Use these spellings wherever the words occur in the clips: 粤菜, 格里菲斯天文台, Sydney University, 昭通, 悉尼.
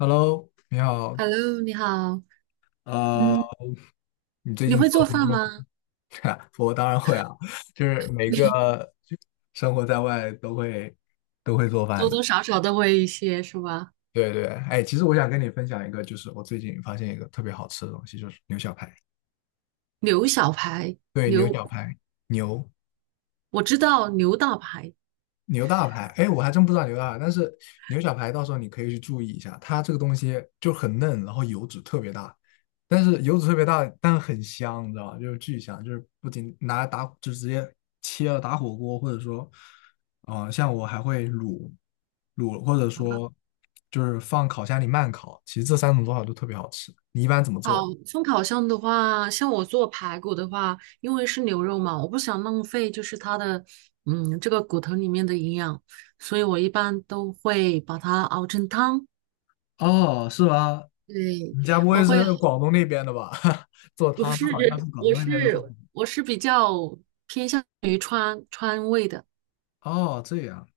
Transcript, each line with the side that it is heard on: left: Hello，你好。
right: Hello，你好。
left: 呃，
right: 嗯，
left: 你最
right: 你
left: 近
right: 会
left: 做
right: 做
left: 了什
right: 饭
left: 么？
right: 吗？
left: 我当然会啊，就是每个 就生活在外都会做饭
right: 多
left: 的。
right: 多少少都会一些，是吧？
left: 对对，哎，其实我想跟你分享一个，就是我最近发现一个特别好吃的东西，就是牛小排。
right: 牛小排，
left: 对，牛
right: 牛，
left: 小排，牛。
right: 我知道牛大排。
left: 牛大排，哎，我还真不知道牛大排，但是牛小排到时候你可以去注意一下，它这个东西就很嫩，然后油脂特别大，但是油脂特别大，但很香，你知道吧？就是巨香，就是不仅拿来打，就直接切了打火锅，或者说，像我还会卤，或者说就是放烤箱里慢烤，其实这三种做法都特别好吃。你一般怎么
right: 好，
left: 做？
right: 风烤箱的话，像我做排骨的话，因为是牛肉嘛，我不想浪费，就是它的，这个骨头里面的营养，所以我一般都会把它熬成汤。
left: 哦，是吗？
right: 对，
left: 你家不
right: 我
left: 会
right: 会啊
left: 是广东那边的吧？做
right: 不
left: 汤，这
right: 是，
left: 好像是广
right: 我
left: 东那边的做法。
right: 是我是比较偏向于川味的。
left: 哦，这样。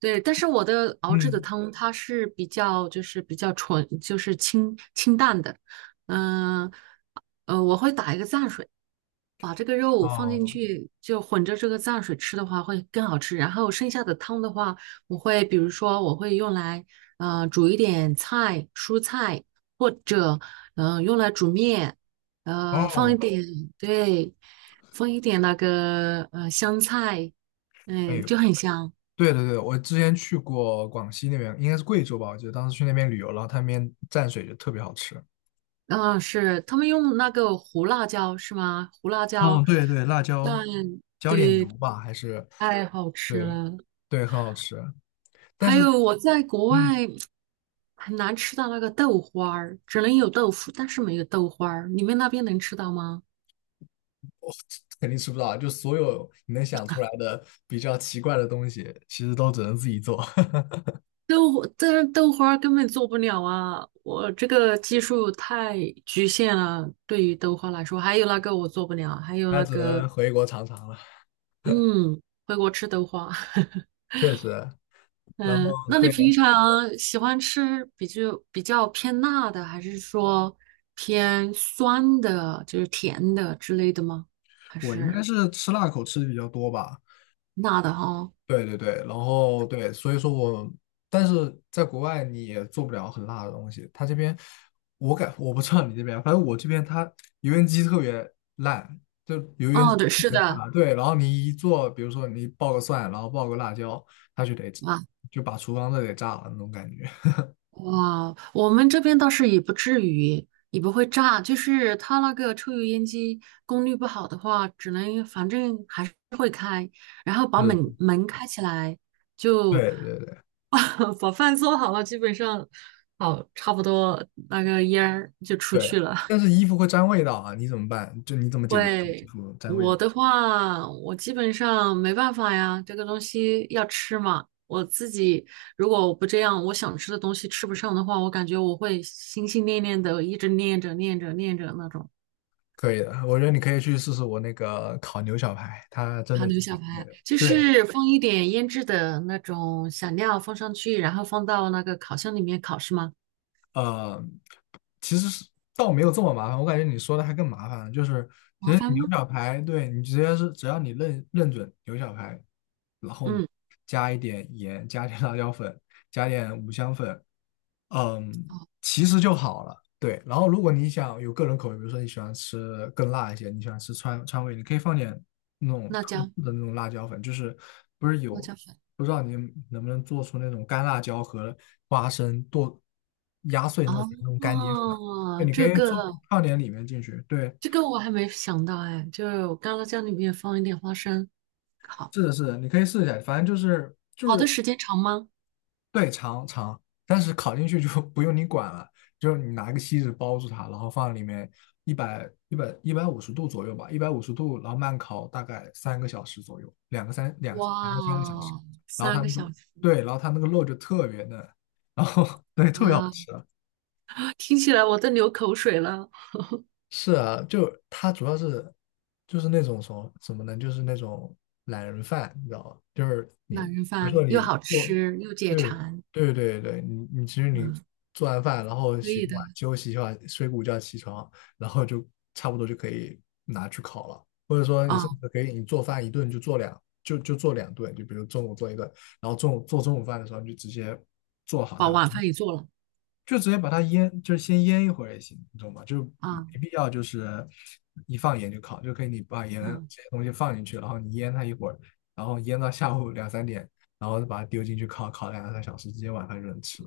right: 对，但是我的熬制的
left: 嗯，
right: 汤它是比较就是比较纯，就是清清淡的，嗯我会打一个蘸水，把这个肉放进
left: 哦
right: 去，就混着这个蘸水吃的话会更好吃。然后剩下的汤的话，比如说我会用来煮一点菜、蔬菜，或者用来煮面，呃放一
left: 哦，
right: 点对，放一点那个香菜，
left: 哎呦，
right: 就很香。
left: 对对对，我之前去过广西那边，应该是贵州吧，我记得当时去那边旅游，然后他那边蘸水就特别好吃。
right: 啊，是他们用那个胡辣椒是吗？胡辣椒
left: 嗯，对对，辣椒，
right: 蘸，
left: 浇点油
right: 对，
left: 吧，还是
right: 太好吃
left: 对
right: 了。
left: 对，很好吃。但
right: 还
left: 是，
right: 有我在国
left: 嗯，
right: 外很难吃到那个豆花儿，只能有豆腐，但是没有豆花儿。你们那边能吃到吗？
left: 我肯定吃不到啊，就所有你能想出来的比较奇怪的东西，其实都只能自己做，
right: 豆花，但是豆花儿根本做不了啊！我这个技术太局限了，对于豆花来说，还有那个我做不了，还 有
left: 那
right: 那
left: 只
right: 个，
left: 能回国尝尝了。
right: 嗯，回国吃豆花。
left: 确实，然
right: 嗯，
left: 后
right: 那你
left: 对，
right: 平常喜欢吃比较偏辣的，还是说偏酸的，就是甜的之类的吗？还
left: 我应
right: 是
left: 该是吃辣口吃的比较多吧。
right: 辣的哈？
left: 对对对，然后对，所以说我，但是在国外你也做不了很辣的东西。他这边，我不知道你这边，反正我这边它油烟机特别烂，就油烟机
right: 哦，对，
left: 特
right: 是
left: 别差。
right: 的，
left: 对，然后你一做，比如说你爆个蒜，然后爆个辣椒，它就得
right: 啊，
left: 就把厨房都得炸了那种感觉。
right: 哇，我们这边倒是也不至于，也不会炸，就是它那个抽油烟机功率不好的话，只能反正还是会开，然后把门
left: 是，
right: 门开起来，就。
left: 对对对
right: 把饭做好了，基本上好差不多那个烟儿就出
left: 对，
right: 去了。
left: 但是衣服会沾味道啊，你怎么办？就你怎么解决衣
right: 会，
left: 服沾味道？
right: 我的话，我基本上没办法呀，这个东西要吃嘛。我自己如果我不这样，我想吃的东西吃不上的话，我感觉我会心心念念的一直念着念着念着那种
left: 可以的，我觉得你可以去试试我那个烤牛小排，它真
right: 糖
left: 的
right: 牛
left: 挺好
right: 小
left: 吃
right: 排，
left: 的。
right: 就
left: 对，
right: 是放一点腌制的那种小料放上去，然后放到那个烤箱里面烤，是吗？
left: 呃，其实是倒没有这么麻烦，我感觉你说的还更麻烦就是其
right: 麻
left: 实
right: 烦
left: 你牛
right: 吗？
left: 小排，对你直接是只要你认准牛小排，然后你
right: 嗯，
left: 加一点盐，加点辣椒粉，加点五香粉，嗯，
right: 哦，
left: 其实就好了。对，然后如果你想有个人口味，比如说你喜欢吃更辣一些，你喜欢吃川味，你可以放点那种
right: 辣
left: 特制
right: 椒，
left: 的那种辣椒粉，就是不是
right: 辣
left: 有
right: 椒粉。
left: 不知道你能不能做出那种干辣椒和花生剁压碎弄成那种干碟粉，对，
right: 哦，
left: 你可
right: 这
left: 以做
right: 个
left: 放点里面进去。对，
right: 这个我还没想到哎，就是我干辣椒里面放一点花生，好，
left: 是的，是的，你可以试一下，反正就是就
right: 好的
left: 是
right: 时间长吗？
left: 对，长，但是烤进去就 不用你管了，就是你拿个锡纸包住它，然后放里面一百五十度左右吧，一百五十度，然后慢烤大概三个小时左右，两个三两两
right: 哇
left: 个三个小时，
right: 哦，
left: 然后它
right: 三个
left: 那个
right: 小时
left: 对，然后它那个肉就特别嫩，然后 对特别好
right: 啊，
left: 吃。
right: 听起来我都流口水了。
left: 是啊，就他主要是就是那种什么怎么呢？就是那种懒人饭，你知道吧？就是你
right: 懒
left: 比
right: 人
left: 如说
right: 饭又
left: 你
right: 好
left: 做，
right: 吃又解
left: 对
right: 馋，
left: 对对对，你你其实你
right: 嗯，
left: 做完饭，然后
right: 可
left: 洗
right: 以
left: 个
right: 的
left: 碗休息一下，睡个午觉起床，然后就差不多就可以拿去烤了，或者说你甚
right: 啊，
left: 至可以你做饭一顿就做两顿，就比如中午做一顿，然后中午做中午饭的时候你就直接做好
right: 把
left: 它。
right: 晚饭也做了
left: 就直接把它腌，就是先腌一会儿也行，你懂吗？就没
right: 啊，
left: 必要就是一放盐就烤，就可以你把盐这
right: 嗯，
left: 些东西放进去，然后你腌它一会儿，然后腌到下午两三点，然后再把它丢进去烤，烤两三小时，直接晚饭就能吃。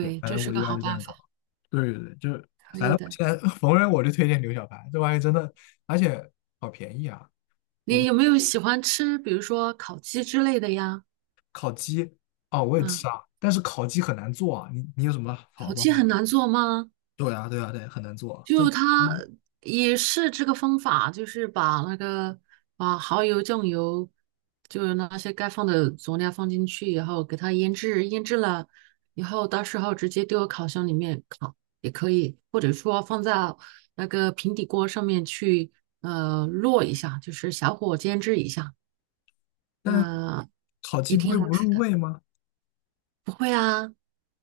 left: 对，反
right: 这
left: 正
right: 是
left: 我一
right: 个
left: 般
right: 好
left: 是这
right: 办
left: 样搞。
right: 法，
left: 对对对，就
right: 可
left: 反正
right: 以
left: 我
right: 的。
left: 现在 逢人我就推荐牛小排，这玩意真的，而且好便宜啊！我
right: 你
left: 不
right: 有没有喜欢吃，比如说烤鸡之类的呀？
left: 哦，我也吃
right: 嗯，
left: 啊，但是烤鸡很难做啊。你你有什么好
right: 烤
left: 办
right: 鸡
left: 法？
right: 很难做吗？
left: 对啊，对啊，对，很难做啊这
right: 就它
left: 嗯，
right: 也是这个方法，就是把那个把蚝油、酱油，就是那些该放的佐料放进去以后，给它腌制，腌制了以后，到时候直接丢到烤箱里面烤也可以，或者说放在那个平底锅上面去烙一下，就是小火煎制一下，
left: 但
right: 嗯、
left: 烤
right: 也
left: 鸡不
right: 挺
left: 会
right: 好
left: 不
right: 吃
left: 入
right: 的。
left: 味吗？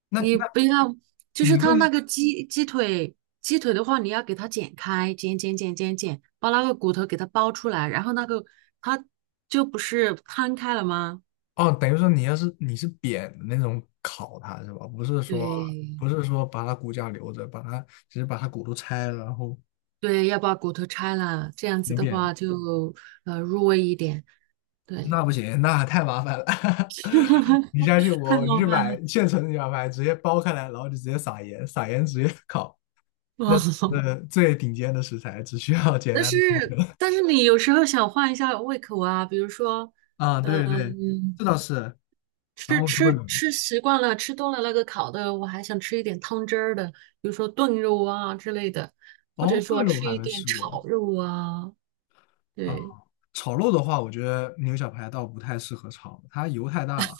left: 那
right: 你
left: 那
right: 不要，就是
left: 你
right: 它
left: 会
right: 那个鸡腿，鸡腿的话，你要给它剪开，剪剪剪剪剪，把那个骨头给它剥出来，然后那个它就不是摊开了吗？
left: 哦，等于说你要是你是扁的那种烤它是吧？不是说
right: 对，
left: 不是说把它骨架留着，把它只是把它骨头拆了，然后
right: 对，要把骨头拆了，这样子
left: 扁
right: 的
left: 扁的，
right: 话就入味一点。对，
left: 那不行，那太麻烦了。你 相信
right: 太
left: 我，你
right: 麻
left: 去
right: 烦
left: 买
right: 了。
left: 现成的牛排，直接剥开来，然后就直接撒盐，撒盐直接烤。那
right: 哦，
left: 最顶尖的食材，只需要简
right: 但
left: 单的
right: 是但是你有时候想换一下胃口啊，比如说，
left: 啊，
right: 嗯、
left: 对对，这倒是。然
right: 吃
left: 后就会有
right: 吃吃习惯了，吃多了那个烤的，我还想吃一点汤汁儿的，比如说炖肉啊之类的，或
left: 哦，
right: 者
left: 炖
right: 说
left: 肉我
right: 吃
left: 还
right: 一
left: 没
right: 点
left: 试
right: 炒
left: 过。
right: 肉啊。
left: 啊。
right: 对，
left: 炒肉的话，我觉得牛小排倒不太适合炒，它油太大了。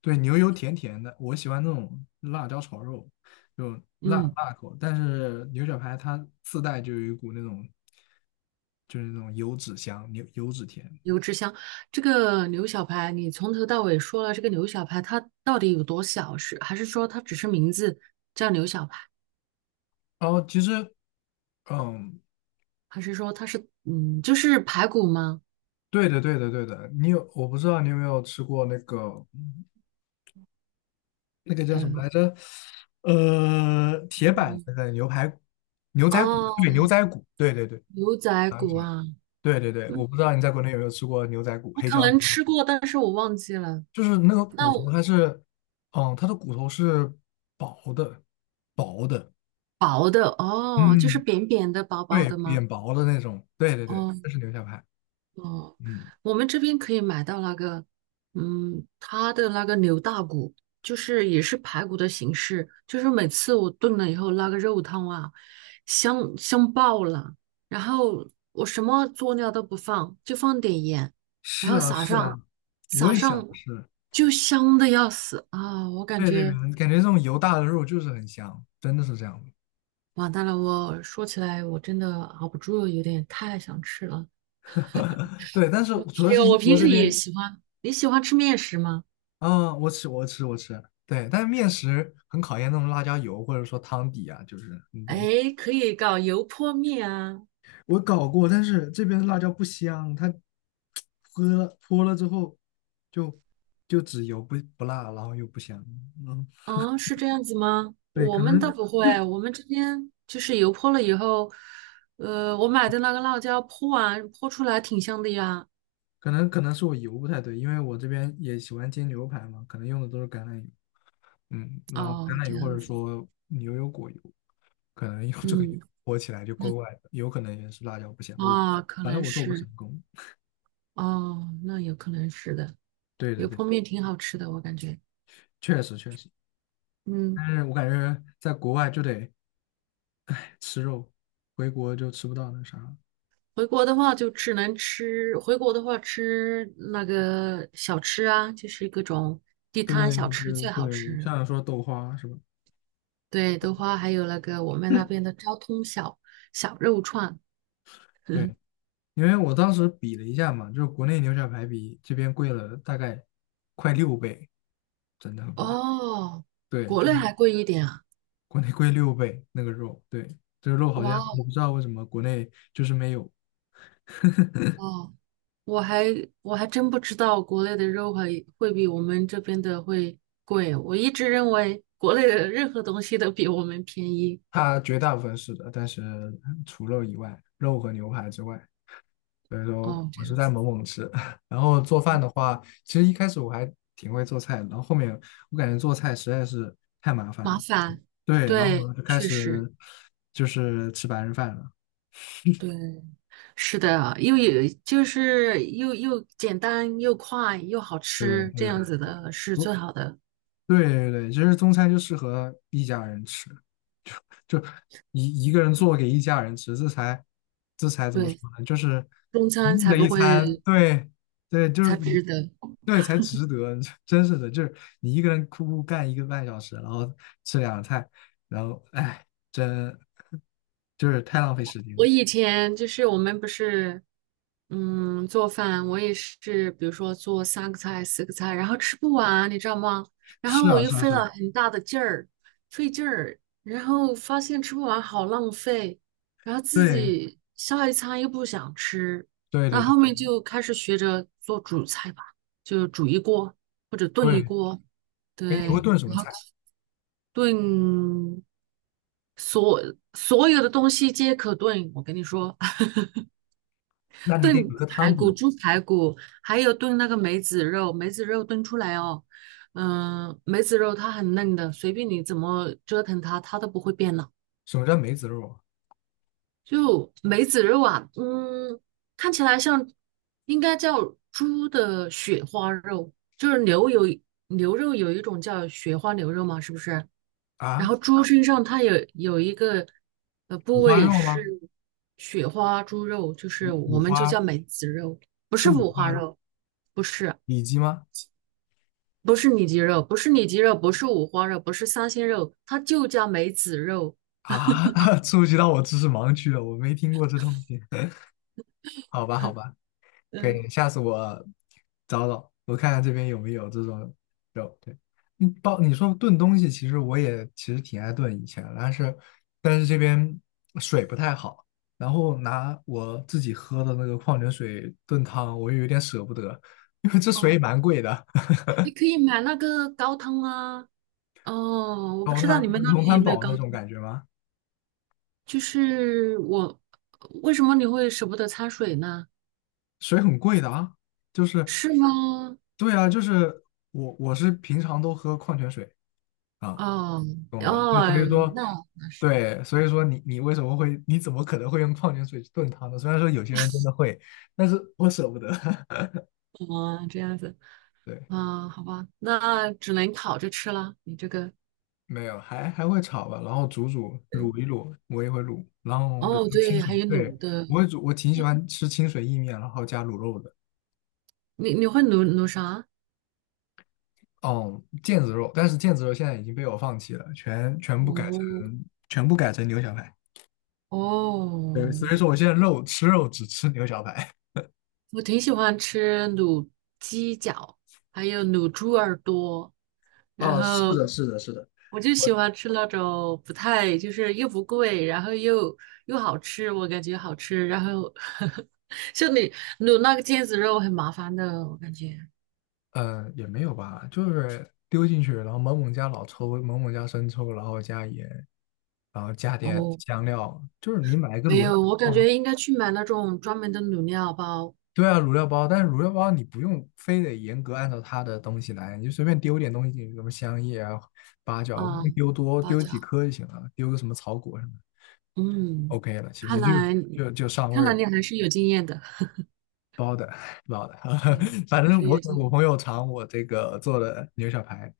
left: 对，牛油甜甜的，我喜欢那种辣椒炒肉，就辣
right: 嗯，
left: 辣口。但是牛小排它自带就有一股那种，就是那种油脂香，牛油脂甜。
right: 油脂香，这个牛小排，你从头到尾说了这个牛小排它到底有多小？是还是说它只是名字叫牛小排，
left: 然后其实，嗯，
right: 还是说它是嗯就是排骨吗？
left: 对的，对的，对的。你有，我不知道你有没有吃过那个那个叫什么
right: 嗯，
left: 来着？铁板那个牛排骨牛仔骨，对，牛
right: 哦，
left: 仔骨，对对对，
right: 牛仔
left: 想
right: 骨
left: 起来了。
right: 啊，
left: 对对对，
right: 嗯
left: 我不知道你在国内有没有吃过牛仔骨、
right: 我
left: 黑
right: 可
left: 椒牛
right: 能
left: 杂，
right: 吃过，但是我忘记了。
left: 就是那个
right: 那
left: 骨头
right: 我。
left: 它是，嗯，它的骨头是薄的，薄的，
right: 薄的哦，就是
left: 嗯，
right: 扁扁的、薄薄
left: 对，
right: 的吗？
left: 扁薄的那种，对对
right: 哦
left: 对，这是牛小排，
right: 哦，
left: 嗯，
right: 我们这边可以买到那个，嗯，它的那个牛大骨，就是也是排骨的形式，就是每次我炖了以后，那个肉汤啊，香香爆了。然后我什么佐料都不放，就放点盐，然
left: 是
right: 后
left: 啊
right: 撒
left: 是啊，
right: 上
left: 我
right: 撒
left: 也想
right: 上，
left: 吃，
right: 就香的要死啊！我感
left: 在这边
right: 觉
left: 感觉这种油大的肉就是很香，真的是这样的，
right: 完蛋了，我说起来我真的熬不住，有点太想吃了。
left: 对，但是主要
right: 还
left: 是
right: 有，
left: 英
right: 我平
left: 国这
right: 时也
left: 边，
right: 喜欢。你喜欢吃面食吗？
left: 嗯，我吃，对，但是面食很考验那种辣椒油或者说汤底啊，就是你懂，
right: 哎，可以搞油泼面啊。
left: 我搞过，但是这边的辣椒不香，它泼了之后就就只油不辣，然后又不香。嗯，
right: 哦，是这样子吗？
left: 对，
right: 我
left: 可
right: 们倒
left: 能
right: 不会，我们这边就是油泼了以后，我买的那个辣椒泼完泼出来挺香的呀。
left: 可能可能是我油不太对，因为我这边也喜欢煎牛排嘛，可能用的都是橄榄油。嗯，然后橄
right: 哦，
left: 榄
right: 这
left: 油或
right: 样
left: 者
right: 子，
left: 说牛油果油，可能用这个油
right: 嗯，
left: 泼起来就怪
right: 那
left: 怪的，有可能也是辣椒不香。我
right: 啊，可
left: 反正
right: 能
left: 我做不成
right: 是，
left: 功。
right: 哦，那有可能是的。
left: 对对
right: 油
left: 对，
right: 泼面挺好吃的，我感觉。
left: 确实确实，
right: 嗯。
left: 但是我感觉在国外就得吃肉，回国就吃不到那啥
right: 回国的话就只能吃，回国的话吃那个小吃啊，就是各种地
left: 对
right: 摊小吃最好
left: 对对，
right: 吃。
left: 像说豆花是吧？
right: 对的话，还有那个我们那边的昭通小肉串。
left: 对，因为我当时比了一下嘛，就是国内牛小排比这边贵了大概快六倍，真的很贵。
right: 哦，
left: 对，
right: 国
left: 就
right: 内
left: 是
right: 还贵一点啊！
left: 国内贵六倍那个肉，对，这个肉好
right: 哇
left: 像
right: 哦，
left: 我不知道为什么国内就是没有，
right: 哦我还我还真不知道国内的肉会比我们这边的会贵。我一直认为国内的任何东西都比我们便宜。
left: 它绝大部分是的，但是除肉以外，肉和牛排之外，所以说
right: 哦，这
left: 我是
right: 样
left: 在
right: 子，
left: 猛猛吃。然后做饭的
right: 嗯，
left: 话，其实一开始我还挺会做菜的，然后后面我感觉做菜实在是太麻烦
right: 麻
left: 了。
right: 烦，
left: 对，然后
right: 对，
left: 我就开
right: 确
left: 始
right: 实。
left: 就是吃白人饭了。
right: 对，是的啊，又有就是又简单又快又好
left: 对
right: 吃，这
left: 对的
right: 样子的是最
left: 我
right: 好的。
left: 对对对，其实中餐就适合一家人吃，就就一个人做给一家人吃，这才怎么说
right: 对，
left: 呢？就是
right: 中餐
left: 嗯
right: 才
left: 的
right: 不
left: 一
right: 会
left: 餐，对对，就
right: 才
left: 是
right: 值得。
left: 对才值得，真是的，就是你一个人哭干1个半小时，然后吃两个菜，然后哎，真就是太浪费时间了。
right: 我以前就是我们不是，嗯，做饭，我也是，比如说做三个菜、四个菜，然后吃不完，你知道吗？然后
left: 是
right: 我
left: 啊
right: 又
left: 是啊
right: 费
left: 是
right: 了
left: 啊，
right: 很大的劲儿，费劲儿，然后发现吃不完好浪费，然后自
left: 对
right: 己下一餐又不想吃，
left: 对
right: 那
left: 对对
right: 后面就开始学着做主菜吧，就煮一锅或者炖一
left: 对，
right: 锅，
left: 哎，你会
right: 对，
left: 炖什么
right: 然后
left: 菜？
right: 炖所所有的东西皆可炖，我跟你说。
left: 那你得
right: 炖
left: 有个
right: 排
left: 汤
right: 骨、
left: 底。
right: 猪排骨，还有炖那个梅子肉，梅子肉炖出来哦，嗯，梅子肉它很嫩的，随便你怎么折腾它，它都不会变老。
left: 什么叫梅子肉
right: 就梅子肉啊，嗯，看起来像应该叫猪的雪花肉，就是牛肉有一种叫雪花牛肉嘛，是不是？然
left: 啊？
right: 后猪身上它有一个部
left: 五花
right: 位
left: 肉
right: 是
left: 吗？
right: 雪花猪肉，就是我
left: 五
right: 们就
left: 花
right: 叫梅子肉，不
left: 是
right: 是
left: 五
right: 五花
left: 花肉
right: 肉，不是
left: 里脊吗？
right: 不是里脊肉，不是里脊肉，不是五花肉，不是三鲜肉，它就叫梅子肉。
left: 啊，触及到我知识盲区了，我没听过这东西。好吧，好吧，可
right: 嗯，
left: 以，下次我找找，我看看这边有没有这种肉。对，你包你说炖东西，其实我也其实挺爱炖以前，但是这边水不太好，然后拿我自己喝的那个矿泉水炖汤，我又有点舍不得，因为这水也
right: 哦，
left: 蛮贵的。
right: 你可以买那个高汤啊。哦，我不
left: 高
right: 知道
left: 滩
right: 你们那
left: 龙
right: 边有
left: 潭
right: 没有
left: 堡
right: 高
left: 那种
right: 汤，
left: 感觉吗？
right: 就是我为什么你会舍不得掺水呢？
left: 水很贵的啊，就是
right: 是吗？
left: 对啊，就是我是平常都喝矿泉水啊，
right: 哦
left: 懂了吧？那
right: 哦，
left: 所以说，
right: 那那是。
left: 对，所以说你为什么会，你怎么可能会用矿泉水去炖汤呢？虽然说有些人真的会，但是我舍不得。
right: 哦，这样子。
left: 对，
right: 啊，好吧，那只能烤着吃了。你这个，
left: 没有，还会炒吧，然后煮煮
right: 对
left: 卤一卤，我也会卤。然后比如
right: 哦，
left: 说清
right: 对，还
left: 水，
right: 有
left: 对，
right: 卤的，
left: 我会煮，我挺喜欢吃清水意面，然后加卤肉的。
right: 你会卤啥？
left: 哦，腱子肉，但是腱子肉现在已经被我放弃了，
right: 卤
left: 全部改成牛小排。对，
right: 哦，
left: 所以说我现在肉吃肉只吃牛小排。
right: 我挺喜欢吃卤鸡脚，还有卤猪耳朵，然
left: 啊，是
right: 后
left: 的，是的，是的，
right: 我就
left: 我
right: 喜欢吃那种不太，就是又不贵，然后又好吃，我感觉好吃。然后 像你卤那个腱子肉很麻烦的，我感觉。
left: 嗯也没有吧，就是丢进去，然后猛猛加老抽，猛猛加生抽，然后加盐，然后加点
right: 哦，
left: 香料，就是你买一个
right: 没
left: 卤肉。
right: 有，我感觉应该去买那种专门的卤料包，
left: 对啊，卤料包，但是卤料包你不用非得严格按照它的东西来，你就随便丢点东西进去，什么香叶啊、八角，不
right: 啊，
left: 用丢多，
right: 包
left: 丢几
right: 饺，
left: 颗就行了，丢个什么草果什么
right: 嗯，
left: o k 了，其
right: 看
left: 实就
right: 来你
left: 就就上味
right: 看
left: 儿
right: 来
left: 了，
right: 你还是有经验的，
left: 包的 包的，
right: 对，
left: 反
right: 还
left: 正
right: 是
left: 我
right: 有
left: 给
right: 经验，
left: 我朋友尝我这个做的牛小排，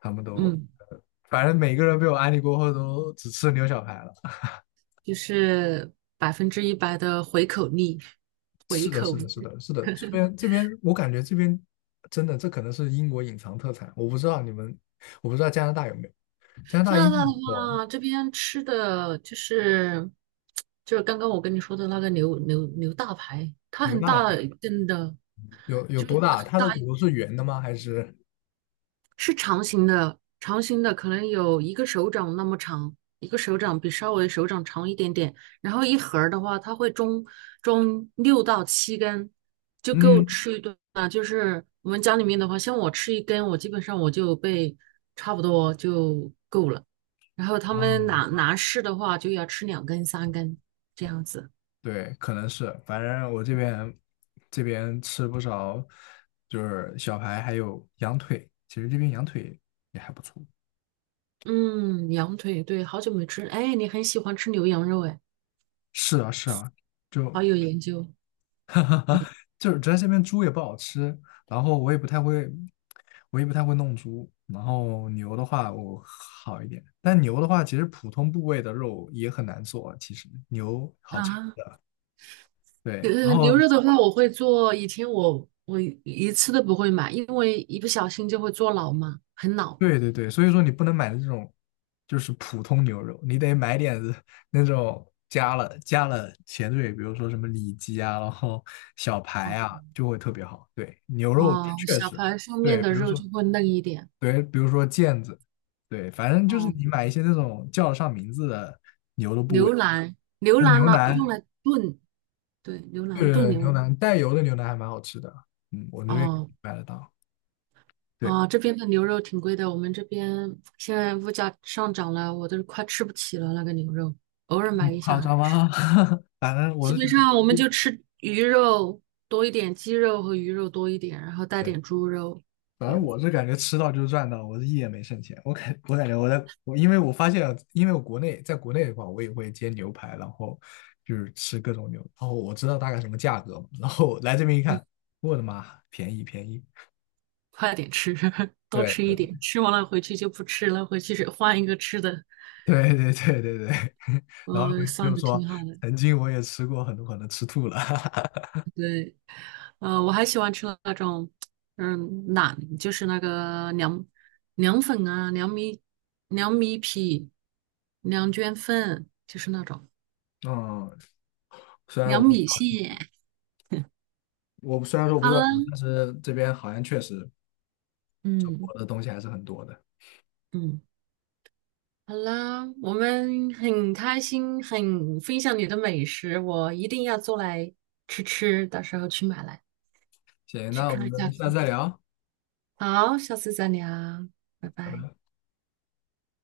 left: 他们都，
right: 嗯，
left: 呃反正每个人被我安利过后都只吃牛小排了。
right: 就是100%的回口率。
left: 是的，是的，是的，是的，这边这边，我感觉这边真的，这可能是英国隐藏特产，我不知道你们，我不知道加拿大有没有，加拿
right: 加
left: 大英
right: 拿大的
left: 国
right: 话，这边吃的就是刚刚我跟你说的那个牛大排，它
left: 有有
right: 很
left: 大
right: 大一根的，
left: 有有
right: 就是
left: 多
right: 很
left: 大？它
right: 大。
left: 的骨头是圆的吗？还是
right: 是长形的，长形的可能有一个手掌那么长，一个手掌比稍微手掌长一点点。然后一盒儿的话，它会装六到七根，就够
left: 嗯
right: 吃一顿啊。就是我们家里面的话，像我吃一根，我基本上我就被差不多就够了。然后他们男
left: 啊，
right: 男士的话，就要吃两根、三根这样子。
left: 对，可能是，反正我这边这边吃不少，就是小排还有羊腿，其实这边羊腿也还不错。
right: 嗯，羊腿，对，好久没吃。哎，你很喜欢吃牛羊肉，哎，
left: 是啊，是啊，就
right: 好有研究
left: 就是主要这边猪也不好吃，然后我也不太会，我也不太会弄猪，然后牛的话我好一点，但牛的话其实普通部位的肉也很难做，其实牛好吃，
right: 啊。
left: 对，
right: 呃，
left: 然后
right: 牛肉的话，我会做。以前我一次都不会买，因为一不小心就会做老嘛，很老。
left: 对对对，所以说你不能买这种就是普通牛肉，你得买点子那种加了前缀，比如说什么里脊啊，然后小排
right: 哦
left: 啊，就会特别好，对，牛肉
right: 哦，
left: 确
right: 小
left: 实。
right: 排上面
left: 对，
right: 的
left: 比如
right: 肉
left: 说，
right: 就会嫩一点。
left: 对，比如说毽子，对，反正就是
right: 哦，
left: 你买一些那种叫得上名字的，
right: 牛腩，牛
left: 就是
right: 腩
left: 牛
right: 拿用
left: 腩，
right: 来炖，对，牛腩炖
left: 对，
right: 牛
left: 牛
right: 腩。
left: 腩带油的牛腩还蛮好吃的，嗯，我这边
right: 哦
left: 买得到，对，
right: 啊，这边的牛肉挺贵的，我们这边现在物价上涨了，我都快吃不起了那个牛肉，偶尔
left: 不
right: 买一下
left: 夸张
right: 来吃。
left: 吗？反正我
right: 基
left: 是觉
right: 本
left: 得，
right: 上我们就吃鱼肉多一点，鸡肉和鱼肉多一点，然后带
left: 对，
right: 点猪肉。
left: 反
right: 这
left: 正
right: 样。
left: 我是感觉吃到就是赚到，我是一点没剩钱，我感觉我在我因为我发现，因为我国内在国内的话，我也会煎牛排，然后就是吃各种牛，然后我知道大概什么价格嘛，然后来这边一
right: 嗯，
left: 看，我的妈，便宜便宜。
right: 快点吃，多
left: 对，
right: 吃一点，吃完了回去就不吃了，回去是换一个吃的，
left: 对对对对对，然后
right: 算
left: 就
right: 的
left: 说
right: 挺好的。
left: 曾经我也吃过很多可能吃吐了，
right: 对，我还喜欢吃那种，嗯，馕，就是那个凉粉啊，凉米皮、凉卷粉，就是那种
left: 嗯，虽然
right: 凉
left: 我不知
right: 米
left: 道，
right: 线。
left: 虽然说我不
right: 好
left: 知
right: 了，
left: 道，但是这边好像确实中国
right: 嗯
left: 的东西还是很多的。
right: 嗯，好了，我们很开心，很分享你的美食，我一定要做来吃吃，到时候去买来。
left: 行，
right: 去
left: 那我
right: 看
left: 们
right: 一下
left: 下次再聊。
right: 好，下次再聊，拜
left: 拜
right: 拜。
left: 拜。